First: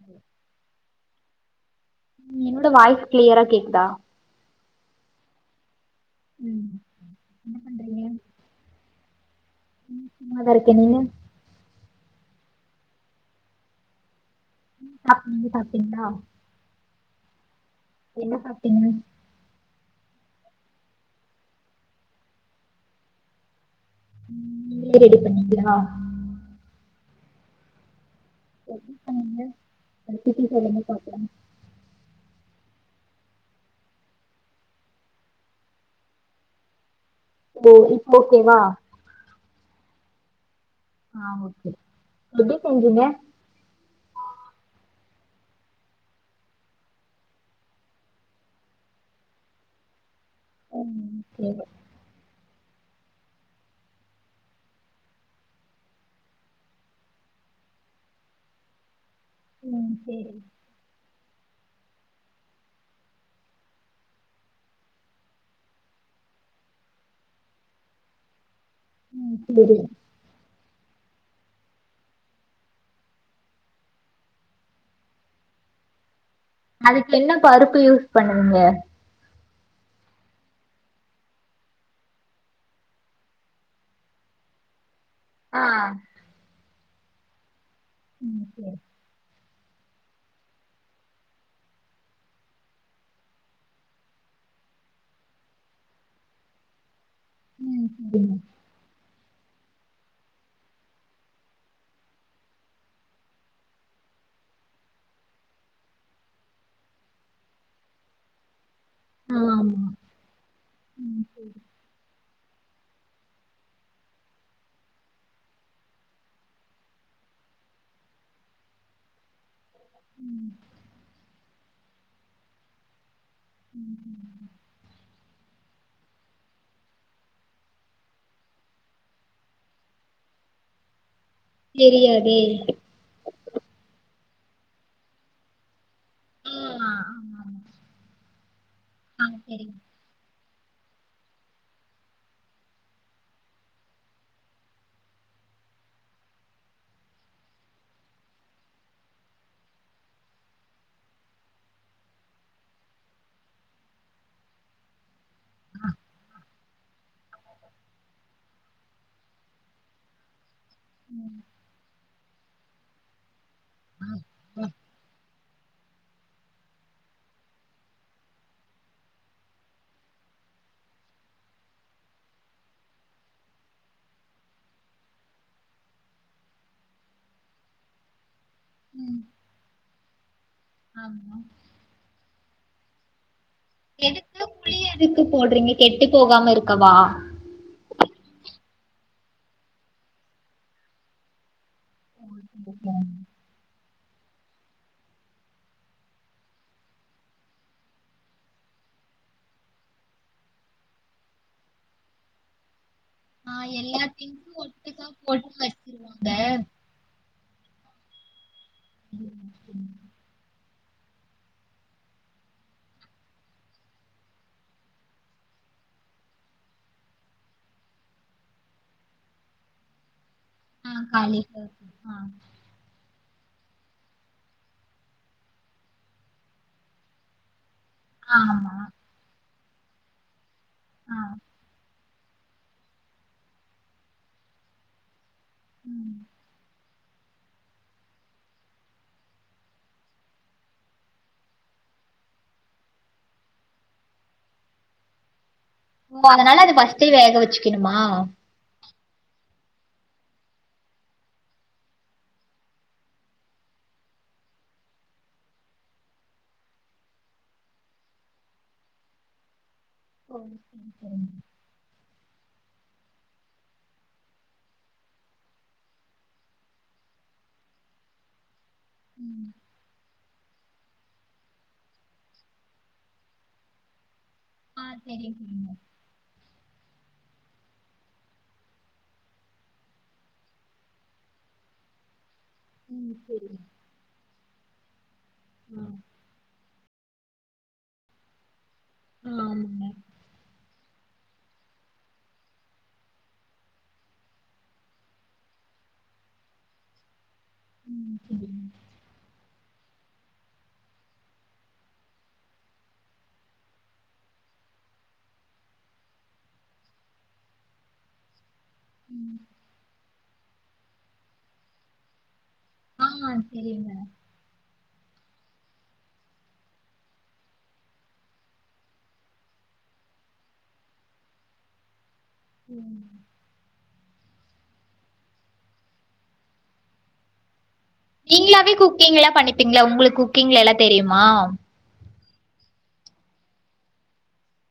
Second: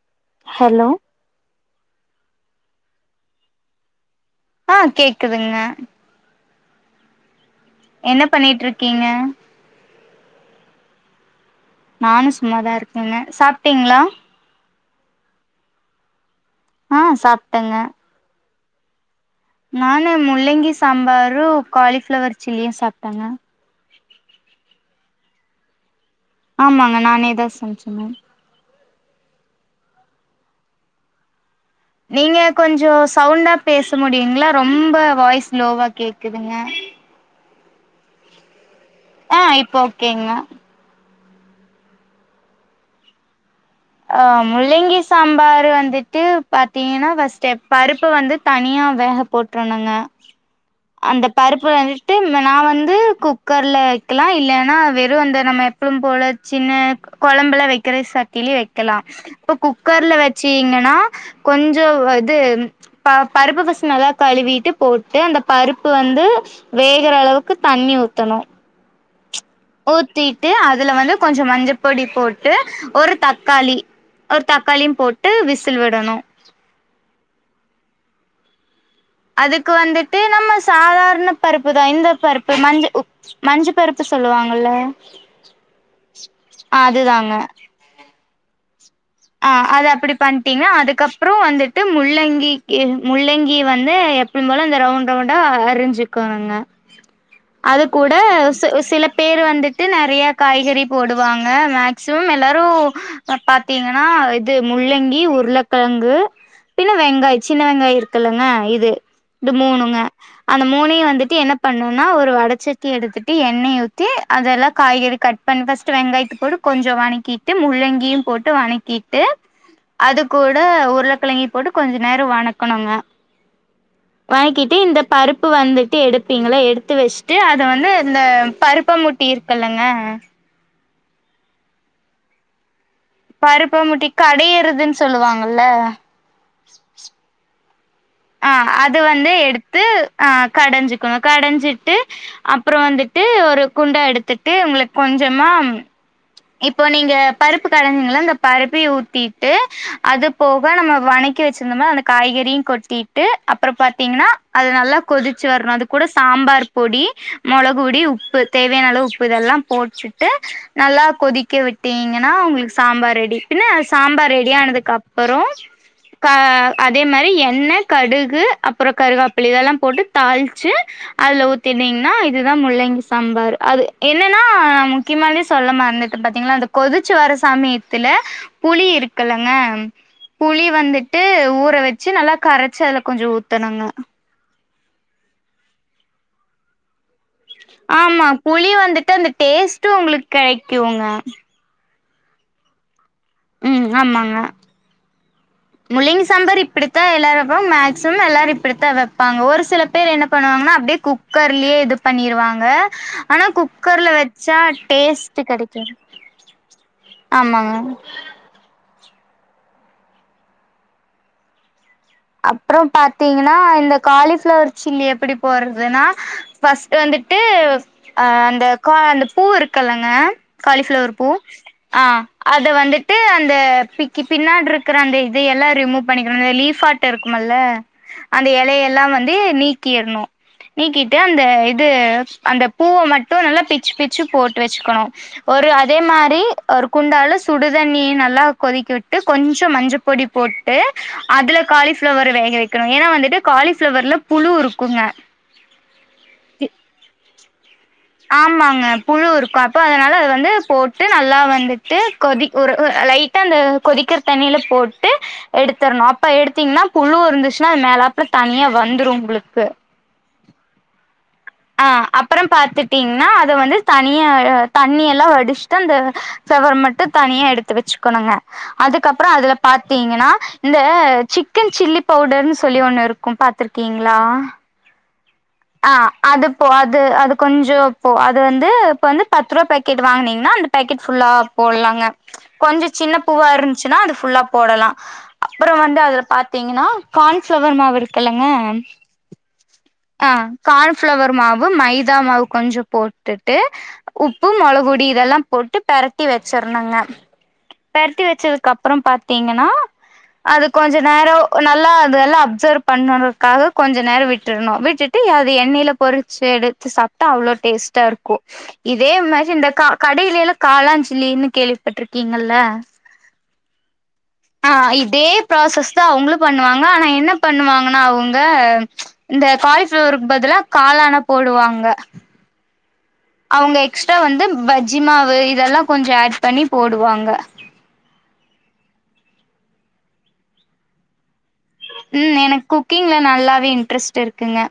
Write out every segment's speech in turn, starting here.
hello hello என்னோட voice கிளியரா கேக்குதா ஆ கேக்குதுங்க ம் என்ன பண்றீங்க என்ன பண்ணிட்டு இருக்கீங்க நா சும்மா தா இருக்கே நீங்க நானும் சும்மாதா இருக்கேன்னே சாப்ட்டீங்ளா ம் சாப்டே நீங்க சாப்டீங்ளா ஆ சாப்ட்டேங்க என்ன சாப்டீங்க நானு முள்ளங்கி சாம்பாரும் காலிஃப்ளவர் சில்லியு சாப்ட்டேங்க ரெடி பண்ணீடீங்களா ஆமாங்க நானே தா சமச்சேன்ங்க எப்டி பண்ணீங்க அத பத்தி சொல்லுங்க பாப்போ நீங்க கொஞ்சோ சவுண்டா பேச முடியுங்களா ரொம்ப வாய்ஸ் ஸ்லோவா கேக்குதுங்க ம் இப்போ ஓகேவா ஆ இப்ப ஓகேங்க ஆ ஓகே எப்டி செஞ்சீங்க ஆ முள்ளங்கி சாம்பார் வந்துட்டு பாத்தீங்கன்னா ஃபஸ்ட்டு பருப்பு வந்து தனியா வேக போட்றனுங்க ம் அந்த சேரி பருப்புலந்து நா வந்து குக்கரில்ல வைக்கலா இல்லன்னா வெறும் அந்த நம்ம எப்பவும் போல சின்ன கொழம்புல வைக்கிற சட்டிலு வைக்கலா இப்ப ம் குக்கர்ல சேரி வெச்சீங்கன்னா கொஞ்ச இது ப பருப்பு ஃபஸ்ட் நல்லா கழுவிட்டு போட்டு அந்த பருப்பு வந்து வேகற அளவுக்கு தண்ணி ஊத்தணு ம் செரி ஊத்திட்டு அதுல வந்து கொஞ்ச மஞ்ச பொடி போட்டு ஒரு தக்காளி ஒரு தக்காளியு போட்டு விசில் விடணு அதுக்கு என்ன பருப்பு யூஸ் பண்ணுவீங்க அதுக்கு வந்துட்டு நம்ம சாதாரண பருப்பு தா இந்த பருப்பு மஞ்ச மஞ்ச பருப்பு சொல்லுவாங்கல்ல ஆ ஆ அதுதாங்க ம் சேரி ஆ அது அப்பிடி பண்ட்டீங்கா அதுக்கப்றோ வந்துட்டு முள்ளங்கிக்கி முள்ளங்கி வந்து எப் பியும்போல இந்த ரவுண்ட் ரவுண்டா அறிஞ்சிக்கோனுங்க அது ம் கூட சேரிங்க சில பேரு வந்துட்டு நெறைய காய்கறி போடுவாங்க மேக்சிமம் எல்லாரு பாத்தீங்க ஆ இது முள்ளங்கி உருளக்கெழங்கு பின்ன வெங்காய சின்ன வெங்காய இருக்குல்லங்க இது இந்த ஆமா மூணுங்க அந்த மூணையு ம் வந்துட்டு சேரி என்ன பண்ணுனா ஒரு வடச்சட்டி எடுத்துட்டு எண்ணெய ஊத்தி அதெல்லா காய்கறி கட் பன் ஃபஸ்ட்டு வெங்காயத்து போடு கொஞ்ச வனக்கிட்டு முள்ளங்கியு போட்டு வனக் கிட்டு அது ம் கூட உருளக்கெழங்கியு போட்டு கொஞ்ச நேர வணக்கணுங்க வனக்கிட்டு இந்தப் பருப்பு வந்துட்டு எடுப்பீங்கள எடுத்து வெச்சுட்டு அத வந்து இந்த பருப்ப மூட்டி இருக்குல்லங்க தெரியாதே பருப்பமுட்டி கடையறதுன்னு சொல்லுவாங்கல்ல ஆமா ஆமாமா து வந்து எடுத்து ஆ கடஞ்சுக்குணு கடஞ்சிட்டு அப்றோ வந்துட்டு ஒரு குண்டா எடுத்துட்டு உங்குளுக் கொஞ்சமா இப்போ நீங்க பருப்பு கடஞ்சீங்கள அந்த பருப்பயு ஊத்திட்டு அது போக நம்ம வனக் கி வெச்சிருந்தமல்ல அந்த காய்கறியு கொட்டிட்டு அப்ற பாத்தீங்கன்னா அது நல்லா கொதிச்சு வரணு அது கூட சாம்பார் பொடி மொளகுபுடி உப்பு தேவையான அளவு உப்பு இதெல்லா போட்டுட்டு நல்லா ம் கொதிக்க விட்டீங்கன்னா உங்குளுக்கு சாம்பார் ரெடி பின்ன ஆ சாம்பார் ஆ ரெடியானதுக்கு அப்பற க அதே மாரி எண்ண கடுகு அப்பற கருகாப்பிள் இதெல்லா போட்டு தாள்ச்சு அதுல ஊத்திட்டீங்னா இதுதா முள்ளங்கி சாம்பாரு அது என்னன்னா முக்கியமாவே சொல்ல மறந்துட் ப்பா பாத்தீங்னா இந்த கொதிச்சுவர சமயத்துல புளி ம் இருக்கல்லங்க புளி வந்துட்டு ஆமா ஊற வச் சி நல்லா கரச்சு அதுல கொஞ்சொ ஊத்தணுங்க துக்கு புளி எதுக்கு போட்றீங்க கெட்டு போகாம இருக்கவா ஆமா புளி வந்துட்டு அந்த டேஸ்ட்டூ ஒங்குளுக் கெடைக்குங்க [inaudible] ம் ஆமாங்க முள்ளிங் சாம்பாரு இப்பிடித்தா எல்லாரூ வெப்பாங் மேக்சிமம் எல்லாரும் இப்பிடித்தா வெப்பாங்க ஒரு சில பேரு என்ன பண்ணுவாங்னா அப்டியே குக் குக்கர்லியே இது பண்ணிருவாங்க ஆனா ஆ எல்லா குக்கர்ல வெச்சா திங்ஸும் ஒட்டுக்கா டேஸ்ட்டு போட்டு கெடைக்காது வச்சிருவாங்க ஆமாங்க ம் செரிங்க அப்புறம் பாத்தீங்னா இந்த காலி ஃப்ளவர் சில்லி எப்பிடி போறதுனா ஃபஸ்ட்டு வந்துட்டு அ அந்த கா அந்த பூ இருக்கல்லங்க ஆ காலிஃப்ளவர் பூ காலிஃப்ளவர் ஆ அத் த வந்துட்டு அந்த பிக்கி பின்னாடிருக்குற அந்த இதையெல்லாம் ரிமூவ் பண்ணிக்குணோ அந்த லீஃப்பாட் டெ இருக்குமல்ல அந்த ஆமா எலயெல்லா வந்து நீக்கிர்னூ நீக்கிட்டு ஆ அந்த இது அந்த பூவ மட்டூ நல்லா பிச்சி பிச்சி போட்டு வச்சுக்கணோ ஒரு அதே ம் மாரி ஒருப் குந்தால சுடுதண்ணிய நல்லா கொதிக்க விட்டு கொஞ்சம் மஞ்சபொடி போட்டு அதுல காலிஃப்ளவர வேக வெக்கணோ ஏனா வந்துட்டு காலிஃப்ளவர்ல புழு இருக்குங்க ஓ அதனால அது ஃபஸ்டே வேக வச்சு க்கணுமா ஆமாங்க புழு இருக்கு அப்போ அதனால அது வந்து போட்டு நல்லா வந்துட்டு கொதி ஒரு லைட் டா அந்த கொதிக்கிற தண்ணில போட்டு எடுத்துர்ணூ அப்ப எடுத்தீங்னா புழு இருந்துச்சுனா அது மேலாப்புல தனியா வந்துடூ உங்களுக்கு ம் ஹூம் ஆ அப்பறொ பாத்துட்டீங்ன்னா அத வந்து தனிய தண்ணி எல்லா வடிச்சுட்டு அந்த ஃபிளவர் மட்டு தனியா எடுத்து வச்சுக்கணுங்க அதுக்கப்பறொ ம் அதுல பாத்தீங்கனா இந்த சிக்கன் சில்லி பவுடர்ன்னு சொல்லி ஒண்ணுருக் க்கூ பாத்துருக்கீங்ளா ஆ தெரியூ சொல்லுங்க ஆ அது போ அது அது கொஞ்சொ போ அது வந்து இப்ப வந்து பத்து ரூபா பேக்கெட் வாங்கனீங்கனா அந் பேக்கெட் ஃபுல்லா போட்லாங்க கொஞ்ச ம் சின்ன பூவா சரிங்க இருந்ச்சனா அது ஃபுல்லாப் போடலா அப்றொ ஆ வந்து அதுல பாத்தீங்னா கார்ன் ஃப்ளவர் மாவு இருக்குல்லங்க ஆ ஆமாங்க ஆ கார்ன் ஃப்ளவர் மாவு மைதா மாவு கொஞ்சொ போட்டுட்டு உப்பு மொளக்பொடி இதெல்லா போட்டு பெரட்டி வச்சற்னுங்க ம் பெரட்டி சரிங்க வச்சதுக்கப்பறோ பாத்தீங்கனா அது கொஞ்சொ நேரொ நல்லா அதல்லா அப்சர்வ் பண்ணதுக்காக கொஞ்ச நேரொ விட் டுர்னூ விட்டுட்டு அது எண்ணெயில பொறிச்சு எடுத்து சாப்ட்டா அவ்ளொ டேஸ்ட்டா இருக்கூ இதே ம் மாரி இந்த க கடைலலா காளாஞ் சில்லினு கேள்விப் பட்டிருக்கீங்கில்ல ஆ தெரியுங்க ஆ இதே ப்ராசஸ் தா அவுங்களூ பண்ணுவாங்க ஆனா என்ன பண்ணுவாங்கன்னா அவுங்க இந்த காலிஃபிளவருக்கு பதிலா காளான போடுவாங்க ம் அவ்ங்க எக்ஸ்ட்ரா வந்து பஜ்ஜி மாவு இதெல்லா கொஞ்ச ஆட் பண்ணி போடுவாங்க நீங்ளாவே குக்கிங்லா பண்ணிப்பீங்ளா உங்களுக் குக்கிங்ல எல்லா தெரியுமா ம் எனக்கு குக்கிங்ல நல்லாவே இன்ட்ரெஸ்ட் இருக்குங்க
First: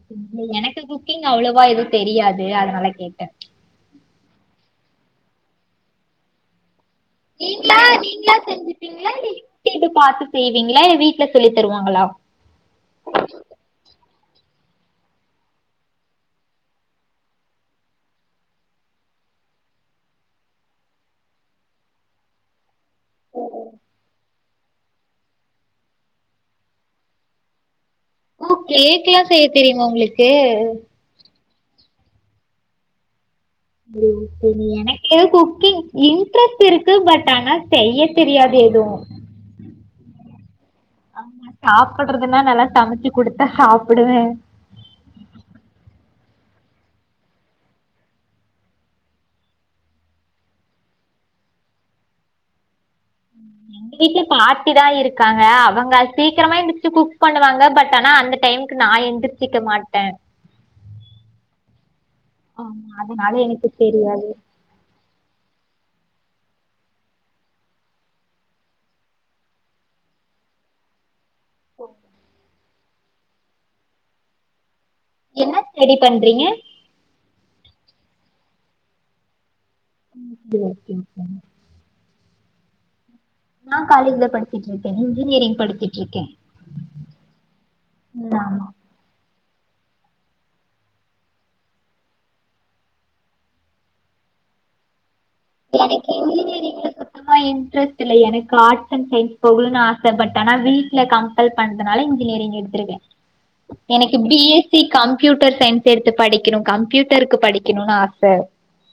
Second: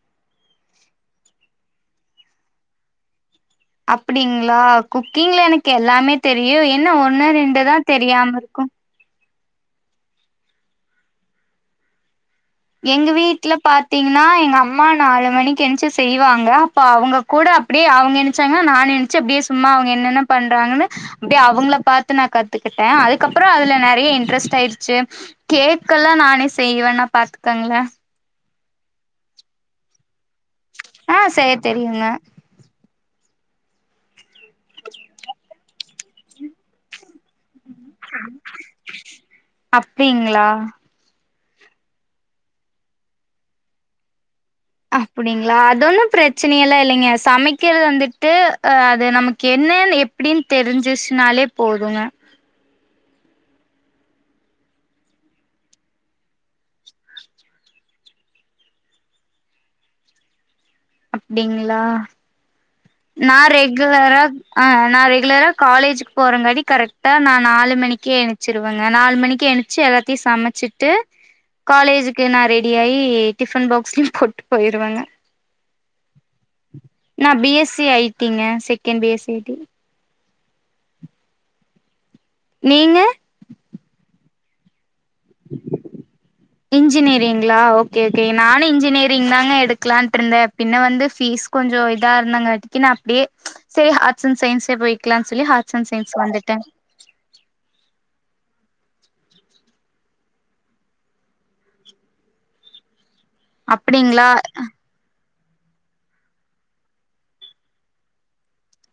[inaudible] எனக்கு குக்கிங் அவ்ளவா எது தெரியாது அதனால கேட்ட அப்படிங்ளா குக்கிங்ல எனக் எல்லாமே தெரியு என்ன ஒண்ணு ரெண்டுதா தெரியாமர்க்கு பிங்லாலி கேட்டு பாத்து செய்வீங்ளா இ வீட்ல சொல்லி தருவாங்களா எங்க வீட்ல பாத்தீங்னா எங்க அம்மா நாலு மணிக்கு ஏன்ச்சு செய்வாங்க அப்பா அவுங்க கூட அப்டியே அவுங்க எனுச்சாங்னா நானு எனுச்சு அப்டியே சும்மா அவுங்க என்னென்ன பண்றாங்கனு ப்டியே அவுங்கள பாத்து நா கத் பத்துக்கிட்டேன் அதுக்கப்புறம் த்துக்கிட்ட அதுக்கப்றோ அதுல நறைய இன்ட்ரெஸ்ட் ஆயிர்ச்சு கேக்கல்லா நானே செய்வேனா பாத்துக்கங்ளா ஓ கேக்கேல்லா செய்ய தெரியுமா உங்ளுக்கு ஆ செய தெரியுங்க [inaudible] எனக்கே குக்கிங் இன்ட்ரெஸ்ட் இருக்கு பட் ஆனா செய்ய தெரியாது எது அப்டிங்களா ஆமா சாப்புட்றதுனா நல்லா சமச்சு குடுத்தா சாப்புடுவே அப்படிங்ளா அது ஒன்னு ப்ரச்சனயெல்லா இல்லங்க சமக்கிற்து வந்துட்டு அ அது நமக்கு என்னேன் எப் ப்டின் தெரிஞ்சிச்னாலே போதுங்க எங்கு வீட்ல பாட்டி தா இருக்காங்க அவங்க சீக்கரமா எந்துச்சு குக் பண்ணுவாங்க பட் ஆனா அந்த டைம் க்கு நா எந்திர்ச்சிக்க மாட்டே அப்டிங்ளா ஆமா அதனால நா எனக்கு ரெகுலரா தெரியாது ஆ நா ரெகுலரா காலேஜுக் போறங்காரி கரக்ட்டா நா நாலு மணிக்கே எனுச்சிருவேங்க நாலு மணிக்கே எனு ச்சு எல்லாத்தி சமச்சிட்டு காலேஜுக்கு நா ரெடி ஆயி டிஃபன் பாக்ஸ்ல்யு போட்டு போய்ருவங்க என்ன ஸ்டடி பண்றீங்க நா பி எஸ் சி ஐட்டிங்க second B S C I T ம் ப்டி ஓகே கே நீங்க நா காலேஜ்ல படிச்சுட்ரி என்ஜினியரி இன்ஜினியரிங்லா ஓகே கே ம் நானி ஆமா இன்ஜினிர் திங்னாங்க எடுக்லான்ட்ருந்தே பின்ன வந்து ஃபீஸ் கொஞ்சு இதா இருந்தாங்காட்டிக்கி நா அப்டியே சே ஹாட்ஸ் அண் சயின்ஸே போய்க்லா சொல்லி ஹாட்ஸ் அண் சயின்ஸ் வந்துட்ட த்துமா இன்ட்ரெஸ்ட் இல்லே எனக்கு ஆர்ட்ஸ் அண் சயின்ஸ் போகுணுனு ஆசை பட் ஆனா வீட்ல கம் பல் பண்துனால இன்ஜினியரிங் எட்த்ருக்கே எனக்கு அப்டிங்ளா B S C computer science எடுத்து படிக்கணு கம்ப்யூட்டருக்கு படிக்கணுனு ஆச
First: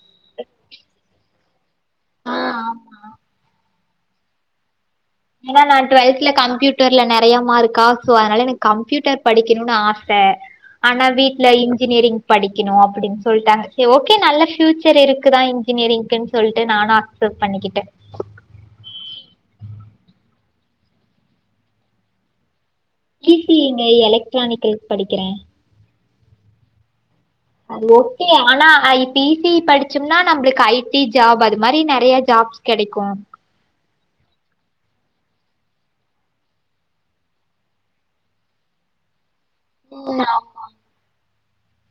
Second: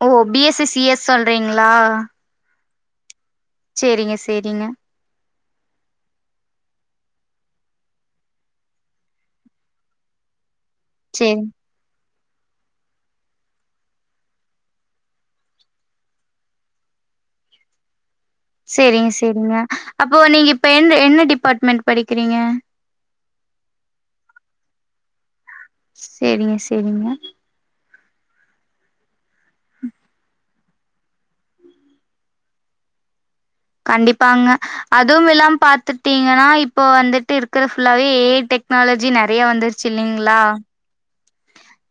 ஓ B S C C S சொல்றீங்ளா ஆ ஆமா ஆம் ச்சேரிங்க செரிங்க ஆா நா டுவல்த்ல கம்ப்யூட்டர்ல நெறையா மார்க்கா சோ அனால எனக் கம்ப்யூட்டர் படிக்கணுனு ஆச ஆனா வீட்ல சேரிங் இன்ஜினியரிங் படிக்கிணு அப்படின் சொல்ட்டாங்க சே ஓகே நல்ல ஃபியூச்சர் இருக்குதா இன்ஜினியரிங்குன் சொல்ட்டு நானா ஃப்லிப் பண்ணிக்கிட்டே சேரிங்க சேரிங்க அப்போ நீங்க இப்ப எந்த என்ன டிபார்ட்மெண்ட் படிக்கிறீங்க இ சி இ ங்க எலக்ட்ரானிக்கலுக்கு படிக்கிறே சேரிங்க சேரிங்க அது ஓக்கே ஆனா இப்ப இ சி இ படிச்சம்னா நம்மளுக்கு ஐ டி ஜாப் அது மாறி நெறைய ஜாப்ஸ் கெடைக்கு கண்டிப்பாங்க அதும் இல்லாம பாத்துட்டீங்கன்னா இப்போ வந்துட்டு இருக்கற ஃபுல்லாவே ஏ ஐ டெக்னாலஜி நெற யா வந்துருச்சு ஆமா இல்லைங்ளா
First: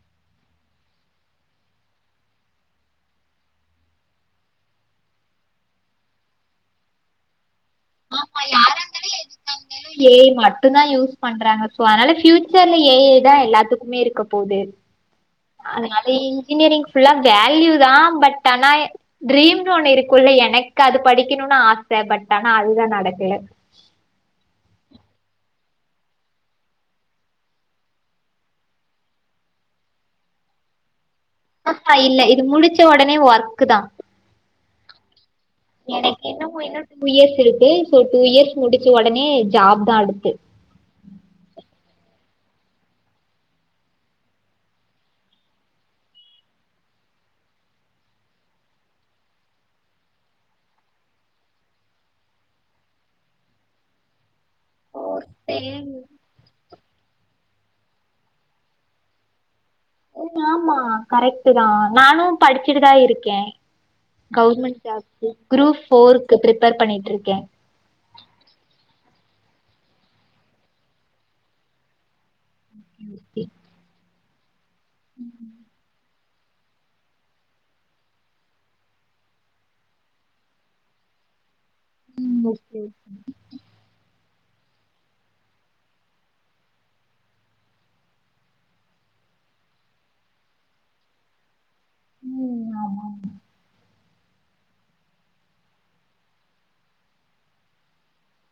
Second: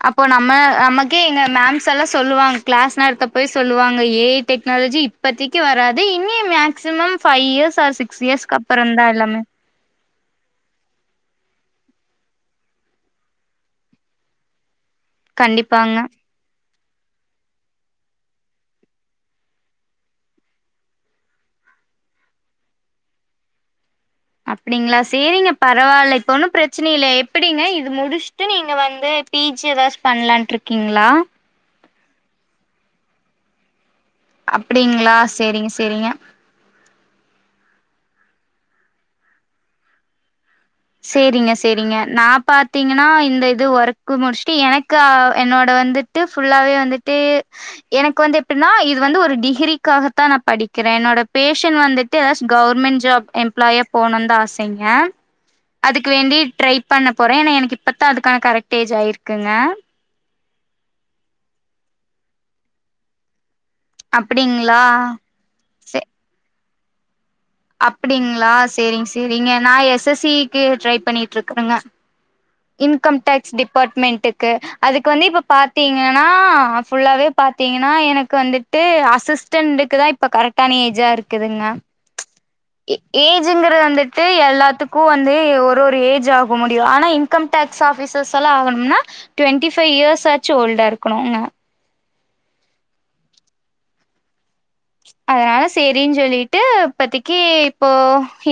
அப்போ நம்ம நமக்கே எங்க மேம்ஸ் எல்லா சொல்லுவாங்க கிளாஸ் நேரத்த அப்பயே சொல்லுவாங்க ஏ ஐ டெக்னாலஜி இப்பத்திக்கு வராது இன்னியு மேக்சிமம் ஃபைவ் இயர்ஸ் ஆ சிக்ஸ் இயர்ஸ்கு அப்றோதா எல்லாமே ஏனா ஏ ஐ மட்டுந்தா யூஸ் பண்றாங்க சோ அதனால ஃபியூச்சர்ல ஏ ஐ தா எல்லாத்துக்குமே இருக்க போது கண்டிப்பாங்க அதனால இன்ஜினியரிங் ஃபுல்லா வேல்யூ தா பட் ஆனா ட்ரீம்ன்னு ஒண்ணு இருக்குல்ல எனக்கு அது படிக்கணும்னு ஆசை பட் ஆனா அதுதா நடக்கல அப்படிங்களா சேரிங்க பரவால்ல இப்ப ஒன்னும் பிரச்சனை இல்லை எப்படிங்க இது முடிச்சுட்டு நீங்க வந்து பி ஜி ஏதாச்சு பண்லான்னு இருக்கீங்ளா அ ஆ இல்ல இது முடிச்ச உடனே ஒர்க்கு தா அப்டிங்ளா சேரிங்க சேரிங்க எனக்கு என்னமோ இன்னு டூ இயர்ஸ் இருக்கு சோ டூ இயர்ஸ் முடிச்ச உடனே ஜாப் தா அடுத்து சேரிங்க சேரிங்க நா பாத்தீங்கன்னா இந்த இது ஒர்க்கு முடிச்சுட்டு எனக்கு என்னோட வந்து ட்டு ஃபுல்லாவே வந்துட்டு எனக்கு வந்து எப்பின்னா இது வந்து ஒரு டிகிரிக்காகத்தா நா படிக்கிறே என்னோட பேஷன் வந்து ட்டு கவர்மெண்ட் ஜாப் எம்ப்ளாயா போவுணுந்தா ஆசைங்க [unintelligible] அதுக்கு வேண்டி ட்ரை பண்ண போறே ஏன்னா எனக்கு இப்பத்தா அதுக்கான கரெக்ட் ஏஜ் ஆயிருக்குங்க ஏ ஆமா கரெக்ட்டு தா நானு படிச்சுட்டுதா இருக்கே கவுர்மெண்ட் அப்டிங்களா ஜாப்க்கு குரூப் ஃபோர்க்கு ப்ரிப்பேர் பண்ணிட்டு இருக்கே அப்படிங்ளா சேரிங்க சேரிங்க நா எஸ் எஸ் சி க்கு ட்ரை பண்ணிட்டு இருக்குறேங்க இன்கம் டேக்ஸ் டிபார்ட்மெண்ட்டுக்கு அதுக்கு வந்து இப்ப பாத்தீங்க ன்னா ஃபுல்லாவே பாத்தீங்கன்னா எனக்கு வந்துட்டு அசிஸ்டன்க்குதா இ ப்ப கரெக்டான ஏஜா இருக்குதுங்க ம் ஓகே ஏஜ் ங்கிறது வந்துட்டு எல்லாத்துக்கு வந்து ஒரு ஒரு ஏஜ் ஆக முடியு ஆனா இன் ன்கம் டேக்ஸ் ஆபீசர்ஸ் எல்லா ஆகணும்னா டுவெண்டி ஃபைவ் இயர்ஸ் ஆச்சு ஓல்டா இருக்கணுங்க உம் ஆமா ஆமா அதனால சேரின்னு சொல்லிட்டு இப்பதிக்கு இப்போ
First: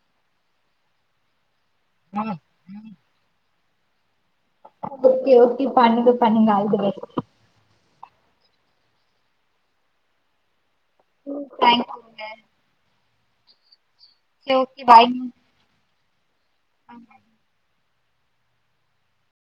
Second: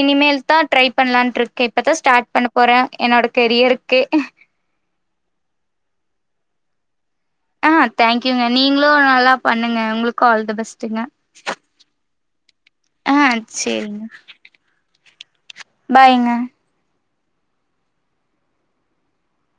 இனிமேல் தா ட்ரை பண்ணலான்ட்டு இருக் கே இப்பதா ஸ்டார்ட் பண்ண போறே என்னோட கெரியருக்கே ஓக்கே ஓக்கே பண்ணுங்க பண்ணுங்க ஆல் த பெஸ்ட் ஆ தேங்க்யூங்க நீங்களும் நல்லா பண்ணுங்க உங்களுக்கும் ஆல் த பெஸ்ட்டுங்க ம் தேங்க்யூங்க ஆ சேரிங்க சேரி ஓக்கே பாய்ங்க பாய்ங்க [inaudible]